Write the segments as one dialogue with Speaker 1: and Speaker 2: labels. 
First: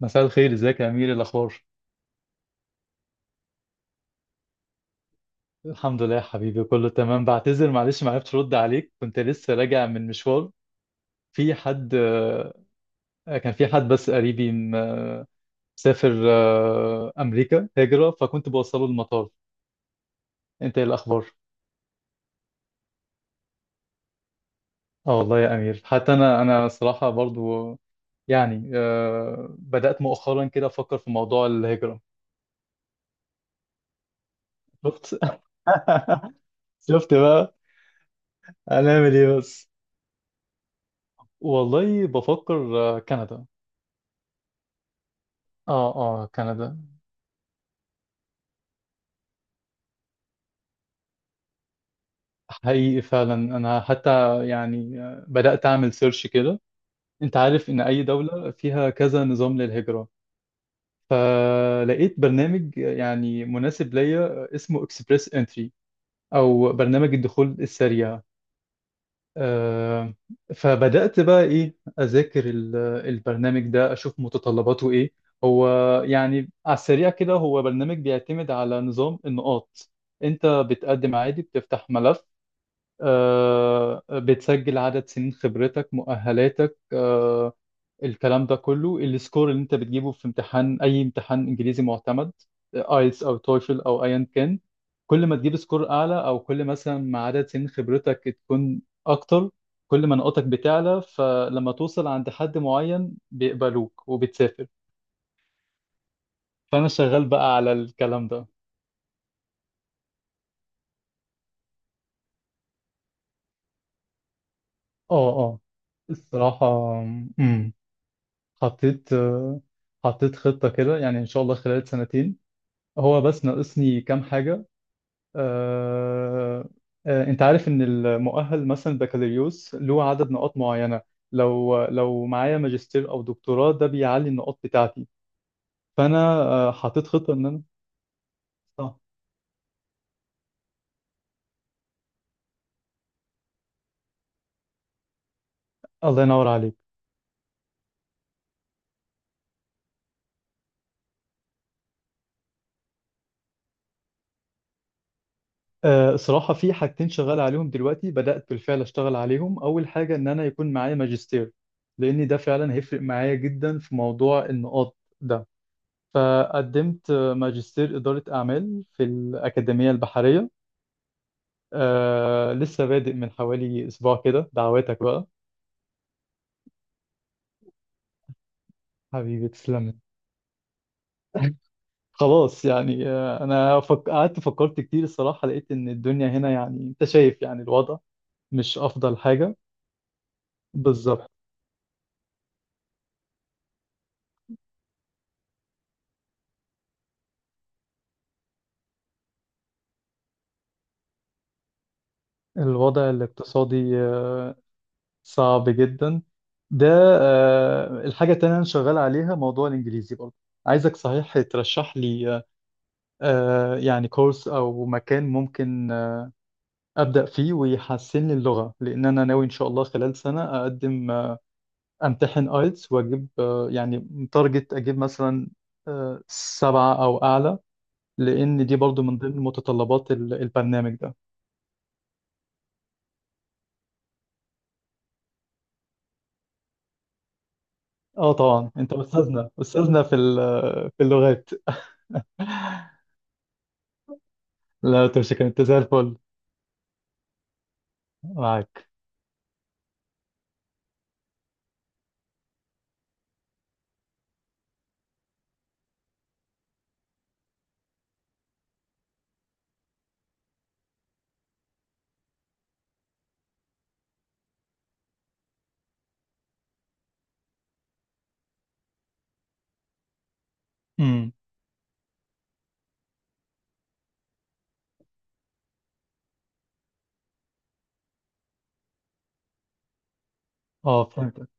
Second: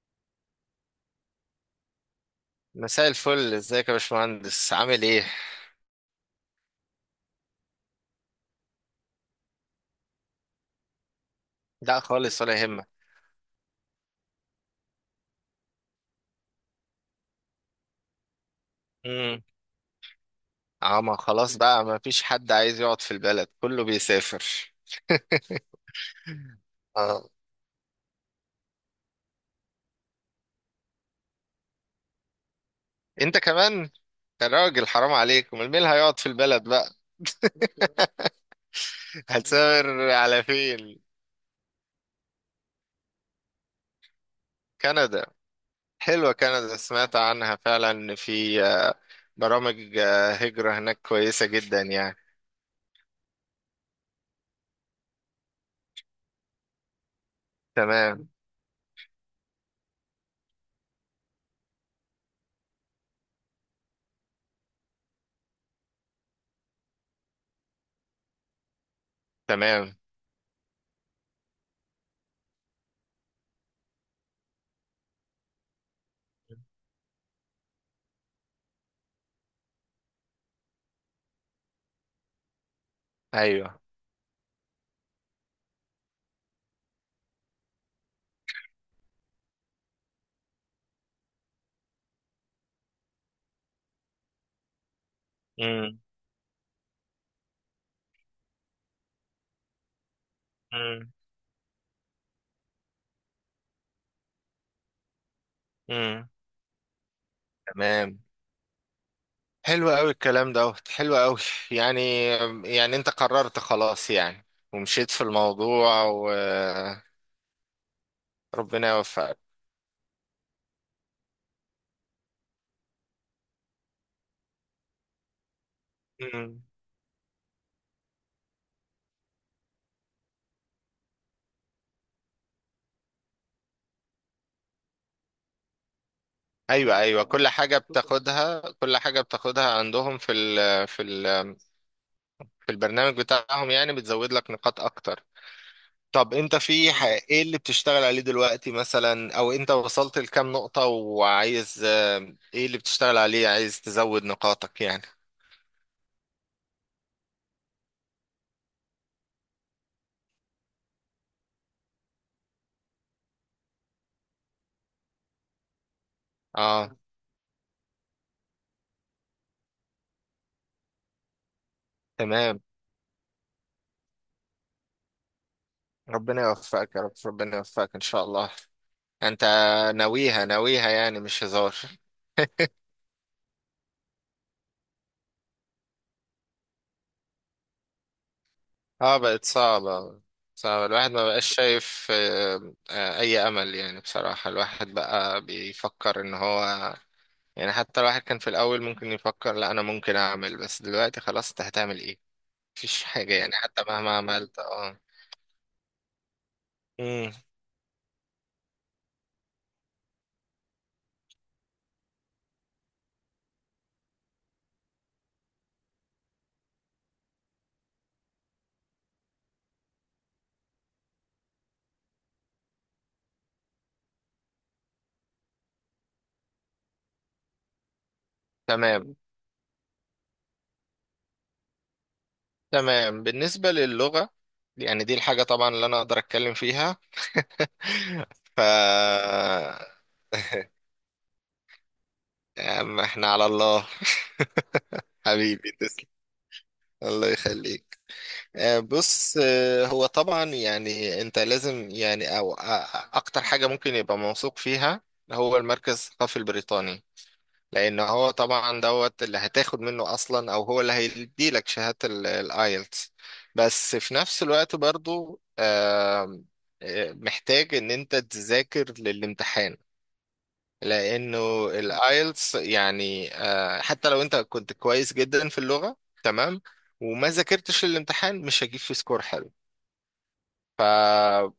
Speaker 1: مساء الخير. ازيك يا امير؟ إيه الاخبار؟
Speaker 2: مساء الفل، ازيك يا باشمهندس؟ عامل ايه؟
Speaker 1: الحمد لله يا حبيبي، كله تمام. بعتذر معلش، ما عرفتش ارد عليك، كنت لسه راجع من مشوار. في حد
Speaker 2: لا خالص
Speaker 1: آه،
Speaker 2: ولا يهمك.
Speaker 1: كان في حد، بس قريبي مسافر امريكا هجرة، فكنت بوصله المطار.
Speaker 2: امم.
Speaker 1: انت، ايه
Speaker 2: اه، ما
Speaker 1: الاخبار؟
Speaker 2: خلاص بقى ما فيش حد عايز يقعد في البلد، كله بيسافر.
Speaker 1: اه والله يا امير، حتى انا صراحة
Speaker 2: اه،
Speaker 1: برضو. يعني، بدأت مؤخرا كده افكر في موضوع الهجرة.
Speaker 2: انت كمان؟ يا راجل
Speaker 1: شفت؟
Speaker 2: حرام عليك، امال مين اللي هيقعد في البلد بقى؟
Speaker 1: شفت بقى؟ هنعمل ايه بس؟
Speaker 2: هتسافر على فين؟
Speaker 1: والله بفكر كندا.
Speaker 2: كندا؟
Speaker 1: اه اه،
Speaker 2: حلوة
Speaker 1: كندا.
Speaker 2: كندا، سمعت عنها فعلا ان في برامج هجرة هناك كويسة جدا يعني.
Speaker 1: حقيقي فعلا، انا حتى يعني بدأت اعمل سيرش كده. انت عارف ان اي
Speaker 2: تمام،
Speaker 1: دولة فيها كذا نظام للهجرة، فلقيت برنامج يعني مناسب ليا اسمه اكسبريس انتري، او برنامج الدخول السريع
Speaker 2: تمام.
Speaker 1: آه، فبدأت بقى ايه، اذاكر البرنامج ده، اشوف متطلباته ايه. هو يعني على السريع كده، هو برنامج بيعتمد على نظام النقاط. انت بتقدم عادي، بتفتح ملف،
Speaker 2: ايوه.
Speaker 1: بتسجل عدد سنين خبرتك، مؤهلاتك، الكلام ده كله. السكور اللي انت بتجيبه في امتحان، اي امتحان انجليزي معتمد، ايلتس او تويفل او ايا كان. كل ما تجيب سكور
Speaker 2: امم،
Speaker 1: اعلى، او كل مثلا ما عدد سنين خبرتك تكون اكتر، كل ما نقطك بتعلى.
Speaker 2: امم،
Speaker 1: فلما توصل عند حد معين، بيقبلوك وبتسافر.
Speaker 2: امم.
Speaker 1: فانا شغال بقى على
Speaker 2: تمام.
Speaker 1: الكلام ده.
Speaker 2: حلو قوي الكلام دوت، حلو قوي. يعني يعني انت قررت خلاص يعني؟ ومشيت في
Speaker 1: اه اه،
Speaker 2: الموضوع
Speaker 1: الصراحة،
Speaker 2: وربنا
Speaker 1: امم حطيت
Speaker 2: يوفقك.
Speaker 1: آه، حطيت خطة كده، يعني إن شاء الله خلال سنتين. هو بس ناقصني كام حاجة.
Speaker 2: مم.
Speaker 1: آه، أنت عارف إن المؤهل مثلا بكالوريوس له عدد نقاط معينة، لو معايا ماجستير أو دكتوراه، ده بيعلي النقاط بتاعتي. فأنا
Speaker 2: ايوه،
Speaker 1: حطيت
Speaker 2: ايوه،
Speaker 1: خطة إن
Speaker 2: كل
Speaker 1: أنا...
Speaker 2: حاجه بتاخدها، كل
Speaker 1: صح.
Speaker 2: حاجه بتاخدها عندهم في البرنامج بتاعهم يعني بتزود لك نقاط اكتر.
Speaker 1: الله
Speaker 2: طب
Speaker 1: ينور
Speaker 2: انت
Speaker 1: عليك.
Speaker 2: ايه اللي بتشتغل عليه دلوقتي مثلا، او انت وصلت لكام نقطه وعايز ايه اللي بتشتغل عليه عايز تزود نقاطك يعني؟
Speaker 1: صراحة في حاجتين شغال عليهم دلوقتي، بدأت بالفعل أشتغل عليهم. أول حاجة، إن أنا يكون معايا ماجستير، لأن ده فعلا هيفرق معايا جدا في موضوع النقاط ده.
Speaker 2: اه.
Speaker 1: فقدمت ماجستير إدارة أعمال في الأكاديمية البحرية.
Speaker 2: تمام.
Speaker 1: لسه بادئ من حوالي أسبوع كده. دعواتك بقى.
Speaker 2: ربنا يوفقك يا رب، ربنا يوفقك ان شاء الله. انت
Speaker 1: حبيبي تسلم.
Speaker 2: ناويها ناويها يعني؟ مش هزار؟
Speaker 1: خلاص يعني، أنا قعدت فكرت كتير الصراحة، لقيت إن الدنيا هنا، يعني أنت شايف يعني، الوضع مش أفضل
Speaker 2: اه، بقت
Speaker 1: حاجة.
Speaker 2: صعبة. صعبة، الواحد ما
Speaker 1: بالظبط.
Speaker 2: بقاش شايف أي أمل يعني، بصراحة الواحد بقى بيفكر إن هو. يعني حتى الواحد كان في الأول ممكن يفكر لا أنا ممكن أعمل، بس دلوقتي خلاص، أنت هتعمل إيه؟ مفيش
Speaker 1: الوضع
Speaker 2: حاجة يعني، حتى
Speaker 1: الاقتصادي
Speaker 2: مهما عملت، اه.
Speaker 1: صعب جدا، ده...
Speaker 2: مم.
Speaker 1: الحاجة التانية أنا شغال عليها موضوع الإنجليزي برضه. عايزك صحيح ترشح لي يعني كورس أو مكان ممكن أبدأ فيه ويحسن لي اللغة. لأن أنا ناوي إن شاء الله خلال سنة أقدم، أمتحن آيلتس، وأجيب يعني تارجت، أجيب مثلا 7 أو أعلى. لأن دي برضو
Speaker 2: تمام،
Speaker 1: من ضمن متطلبات البرنامج ده.
Speaker 2: تمام. بالنسبة للغة، يعني دي الحاجة طبعا اللي أنا أقدر أتكلم فيها. ف
Speaker 1: طبعا أنت أستاذنا أستاذنا في اللغات.
Speaker 2: يا عم، احنا على الله.
Speaker 1: لا، تمسك، أنت
Speaker 2: حبيبي
Speaker 1: زي
Speaker 2: تسلم،
Speaker 1: الفل.
Speaker 2: الله يخليك.
Speaker 1: معاك.
Speaker 2: بص، هو طبعا يعني انت لازم يعني او اكتر حاجة ممكن يبقى موثوق فيها، هو المركز الثقافي البريطاني. لان هو طبعا دوت اللي هتاخد منه اصلا، او هو اللي هيديلك شهادة الايلتس. بس في نفس الوقت برضو آم، آه، محتاج ان انت تذاكر للامتحان.
Speaker 1: امم.
Speaker 2: لانه الايلتس يعني حتى لو انت كنت كويس جدا في اللغه، تمام، وما ذاكرتش الامتحان مش هجيب فيه سكور حلو.
Speaker 1: فهمتك.
Speaker 2: ف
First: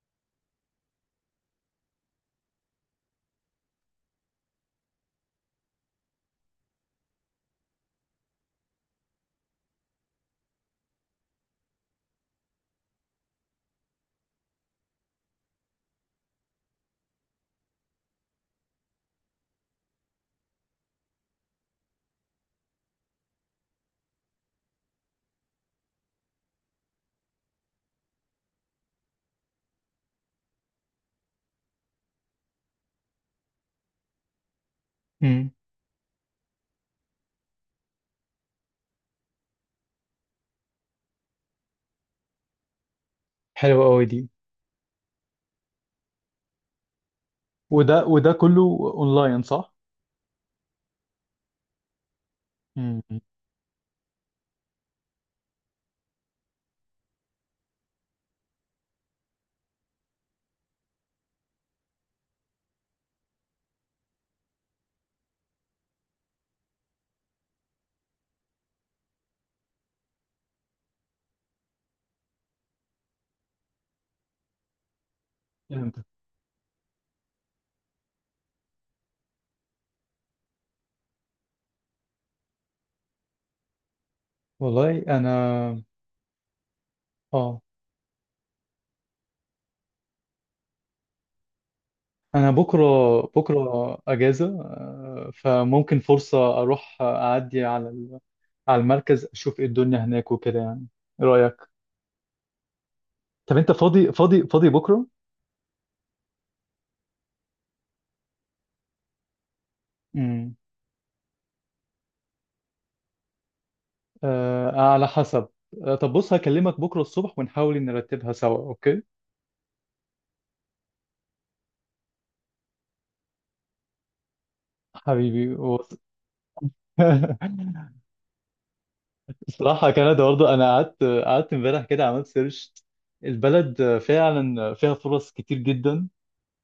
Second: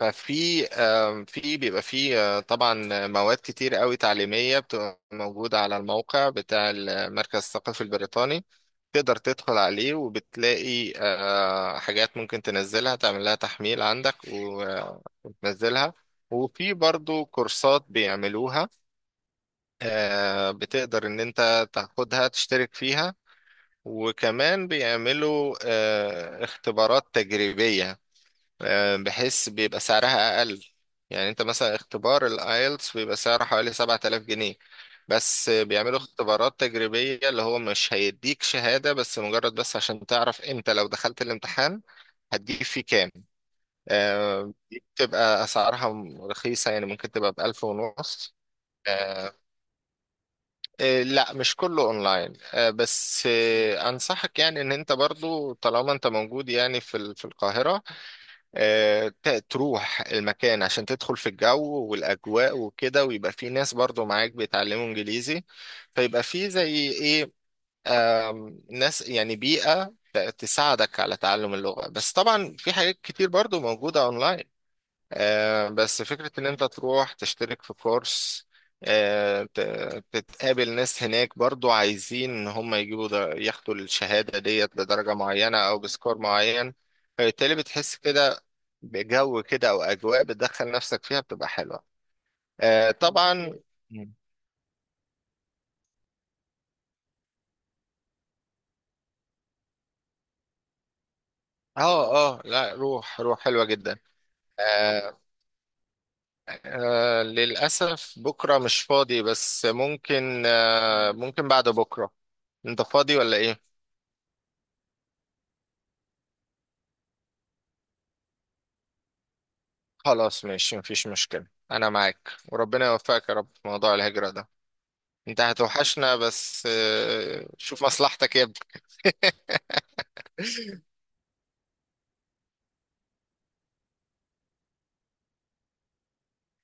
Speaker 2: ففي في بيبقى في طبعا مواد كتير قوي تعليميه بتبقى موجوده على الموقع بتاع المركز الثقافي البريطاني. تقدر تدخل عليه وبتلاقي حاجات ممكن تنزلها، تعمل لها تحميل عندك وتنزلها. وفي برضو كورسات بيعملوها، بتقدر ان انت تاخدها تشترك فيها. وكمان بيعملوا اختبارات تجريبية، بحيث بيبقى سعرها اقل. يعني انت مثلا اختبار الايلتس بيبقى سعره حوالي 7000 جنيه،
Speaker 1: امم.
Speaker 2: بس بيعملوا اختبارات تجريبية اللي هو مش هيديك شهادة، بس مجرد بس عشان تعرف انت لو دخلت الامتحان هتجيب فيه كام.
Speaker 1: حلوة أوي دي.
Speaker 2: دي بتبقى اسعارها رخيصة، يعني ممكن تبقى بألف
Speaker 1: وده
Speaker 2: ونص.
Speaker 1: كله
Speaker 2: آه،
Speaker 1: أونلاين، صح؟
Speaker 2: إيه، لا، مش كله اونلاين، آه، بس آه، انصحك يعني ان انت برضو طالما انت موجود يعني في القاهرة. تروح المكان عشان تدخل في الجو والاجواء وكده، ويبقى في ناس برضو معاك بيتعلموا انجليزي، فيبقى في زي ايه ناس، يعني بيئة تساعدك على تعلم اللغة. بس طبعا في حاجات كتير برضو موجودة اونلاين.
Speaker 1: امم.
Speaker 2: بس فكرة إن أنت تروح تشترك في كورس، آه، ت- تتقابل ناس هناك برضو عايزين إن هم يجيبوا ده، ياخدوا الشهادة ديت
Speaker 1: والله
Speaker 2: بدرجة
Speaker 1: انا.
Speaker 2: معينة أو بسكور معين. فبالتالي
Speaker 1: اه،
Speaker 2: بتحس كده بجو كده، أو أجواء بتدخل نفسك فيها بتبقى حلوة.
Speaker 1: انا بكره،
Speaker 2: طبعا.
Speaker 1: بكره
Speaker 2: مم.
Speaker 1: اجازه، فممكن فرصه اروح اعدي على المركز، اشوف ايه الدنيا هناك وكده يعني. ايه رايك؟
Speaker 2: اه، اه، لا، روح، روح
Speaker 1: طب
Speaker 2: حلوة
Speaker 1: انت
Speaker 2: جدا.
Speaker 1: فاضي بكره؟
Speaker 2: آه للأسف بكرة مش فاضي، بس ممكن
Speaker 1: امم.
Speaker 2: آه ممكن بعد بكرة. أنت فاضي ولا إيه؟
Speaker 1: على حسب. طب بص، هكلمك بكره الصبح ونحاول إن نرتبها سوا، اوكي؟
Speaker 2: خلاص ماشي، مفيش مشكلة، أنا معاك وربنا يوفقك يا رب في موضوع الهجرة ده. أنت
Speaker 1: حبيبي.
Speaker 2: هتوحشنا، بس شوف مصلحتك يا ابني.
Speaker 1: الصراحه كندا برضه، انا قعدت امبارح كده عملت سيرش. البلد فعلا فيها فرص كتير جدا.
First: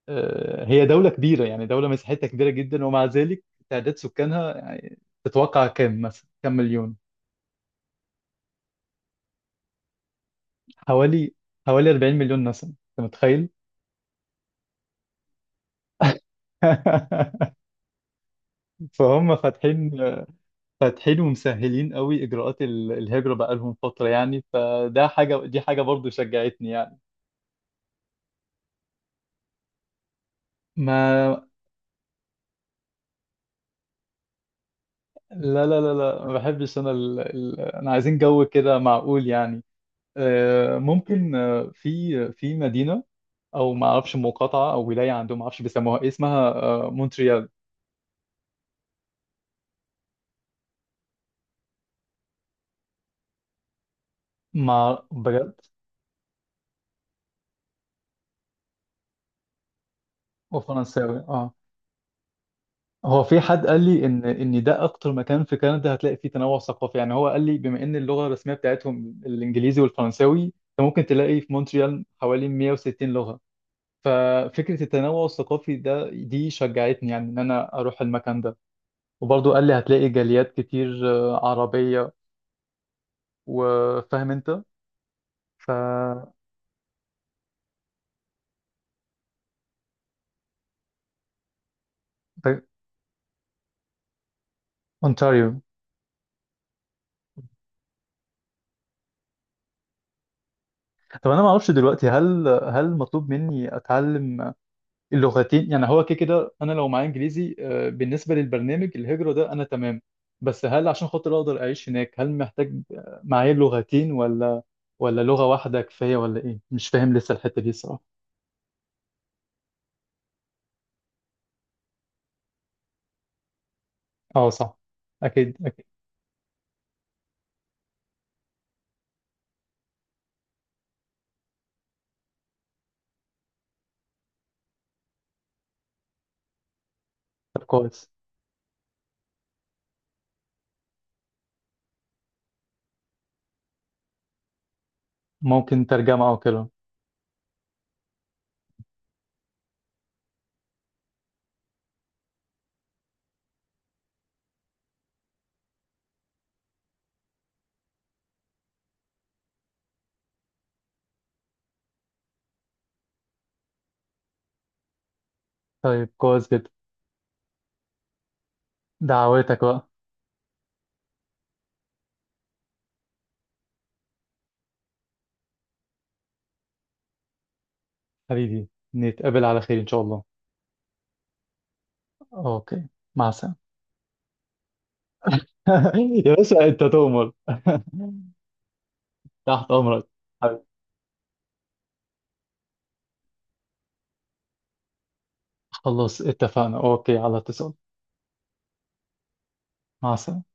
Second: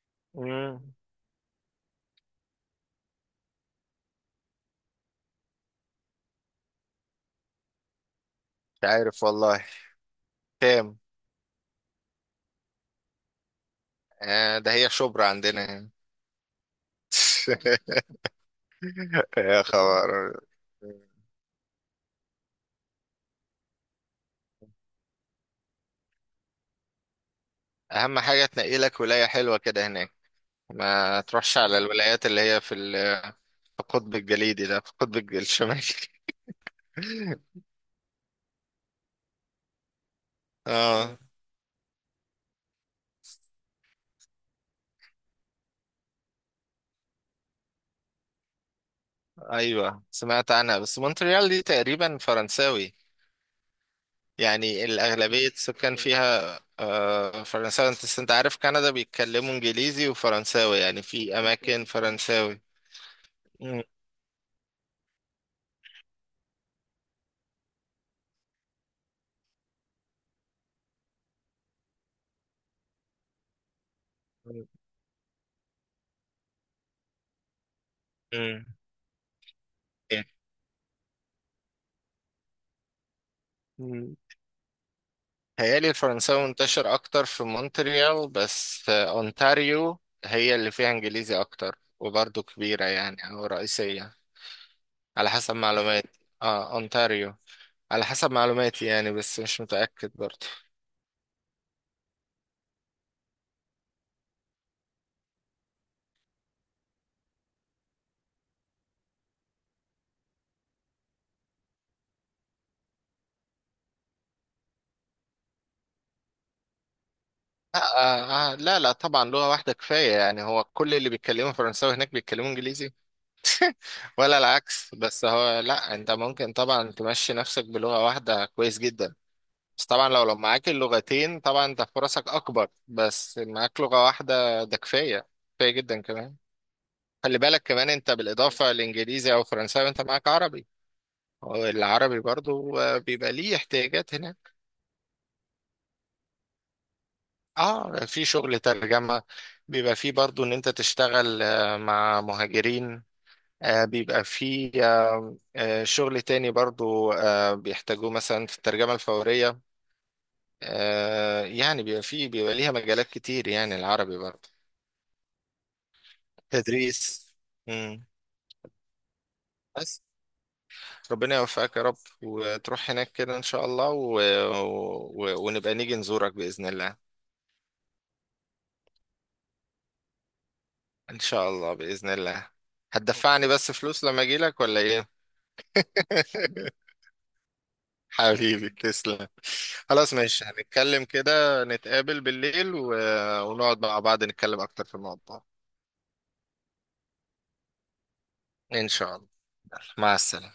Speaker 1: هي
Speaker 2: مم.
Speaker 1: دولة كبيرة، يعني دولة مساحتها كبيرة جدا ومع ذلك تعداد سكانها يعني، تتوقع كام مثلا؟ كام مليون؟
Speaker 2: مش عارف والله، كام؟
Speaker 1: حوالي حوالي 40 مليون نسمة، انت متخيل؟
Speaker 2: ده هي شبرا عندنا يعني.
Speaker 1: فهم
Speaker 2: يا
Speaker 1: فاتحين
Speaker 2: خبر!
Speaker 1: فاتحين ومسهلين قوي اجراءات الهجرة بقالهم فترة يعني. فده حاجة، دي حاجة برضو شجعتني يعني.
Speaker 2: أهم حاجة تنقي لك ولاية حلوة كده هناك،
Speaker 1: ما،
Speaker 2: ما تروحش على الولايات اللي هي في القطب الجليدي ده، في القطب
Speaker 1: لا لا
Speaker 2: الشمالي.
Speaker 1: لا لا، ما بحبش انا انا عايزين جو كده معقول يعني.
Speaker 2: اه،
Speaker 1: ممكن، في مدينة، او ما اعرفش مقاطعه او ولايه، عندهم ما اعرفش بيسموها إيه، اسمها مونتريال.
Speaker 2: ايوه، سمعت عنها، بس مونتريال دي تقريبا فرنساوي، يعني
Speaker 1: ما
Speaker 2: الأغلبية
Speaker 1: بجد.
Speaker 2: السكان فيها فرنساوي، أنت عارف كندا بيتكلموا انجليزي وفرنساوي، يعني
Speaker 1: وفرنساوي،
Speaker 2: في
Speaker 1: اه.
Speaker 2: اماكن فرنساوي.
Speaker 1: هو في حد قال
Speaker 2: مم.
Speaker 1: لي ان ده اكتر مكان في كندا هتلاقي فيه تنوع ثقافي. يعني هو قال لي، بما ان اللغه الرسميه بتاعتهم الانجليزي والفرنساوي، انت ممكن تلاقي في مونتريال حوالي 160 لغه. ففكره التنوع الثقافي ده، دي شجعتني يعني ان انا اروح المكان ده.
Speaker 2: مم.
Speaker 1: وبرضه قال لي هتلاقي جاليات كتير عربيه.
Speaker 2: مم.
Speaker 1: وفاهم انت. ف
Speaker 2: هيالي الفرنساوي منتشر اكتر في مونتريال، بس اونتاريو هي اللي فيها انجليزي اكتر، وبرضه كبيرة يعني، او رئيسية على حسب
Speaker 1: اونتاريو.
Speaker 2: معلوماتي. اه اونتاريو، على حسب معلوماتي يعني، بس مش متأكد برضه.
Speaker 1: طب انا ما اعرفش دلوقتي، هل مطلوب مني اتعلم اللغتين؟ يعني هو كده كده انا لو معايا انجليزي، بالنسبه للبرنامج الهجره ده انا تمام. بس هل عشان خاطر اقدر اعيش هناك، هل محتاج معايا لغتين؟ ولا لغه واحده كفايه؟ ولا ايه؟ مش فاهم لسه الحته دي
Speaker 2: لا،
Speaker 1: الصراحه.
Speaker 2: لا لا طبعا لغة واحدة كفاية، يعني هو كل اللي بيتكلموا فرنساوي هناك بيتكلموا انجليزي ولا
Speaker 1: اه، صح.
Speaker 2: العكس. بس
Speaker 1: اكيد
Speaker 2: هو،
Speaker 1: اكيد.
Speaker 2: لا، انت ممكن طبعا تمشي نفسك بلغة واحدة كويس جدا. بس طبعا لو معاك اللغتين طبعا انت فرصك اكبر، بس معاك لغة واحدة ده كفاية، كفاية جدا كمان. خلي
Speaker 1: طب
Speaker 2: بالك كمان،
Speaker 1: كويس.
Speaker 2: انت بالاضافة لانجليزي او فرنساوي انت معاك عربي، والعربي برضو بيبقى ليه احتياجات هناك.
Speaker 1: ممكن ترجمه او كده.
Speaker 2: اه، في شغل ترجمة، بيبقى فيه برضو ان انت تشتغل مع مهاجرين. بيبقى في شغل تاني، برضو بيحتاجوه مثلا في الترجمة الفورية، يعني بيبقى في بيبقى ليها مجالات كتير يعني، العربي برضو.
Speaker 1: طيب كويس جدا.
Speaker 2: تدريس. مم.
Speaker 1: دعواتك بقى.
Speaker 2: بس ربنا يوفقك يا رب، وتروح هناك كده إن شاء الله، ونبقى نيجي نزورك بإذن الله.
Speaker 1: حبيبي. نتقابل على خير ان شاء الله.
Speaker 2: إن شاء الله، بإذن الله.
Speaker 1: اوكي. مع
Speaker 2: هتدفعني
Speaker 1: السلامه.
Speaker 2: بس فلوس لما أجيلك ولا إيه؟
Speaker 1: يا باشا انت تؤمر.
Speaker 2: حبيبي تسلم.
Speaker 1: تحت أمرك.
Speaker 2: خلاص ماشي،
Speaker 1: حبيبي.
Speaker 2: هنتكلم كده، نتقابل بالليل ونقعد مع بعض نتكلم أكتر في الموضوع.
Speaker 1: خلاص اتفقنا، أوكي، على اتصال.
Speaker 2: إن شاء الله،
Speaker 1: مع
Speaker 2: مع
Speaker 1: السلامة.
Speaker 2: السلامة.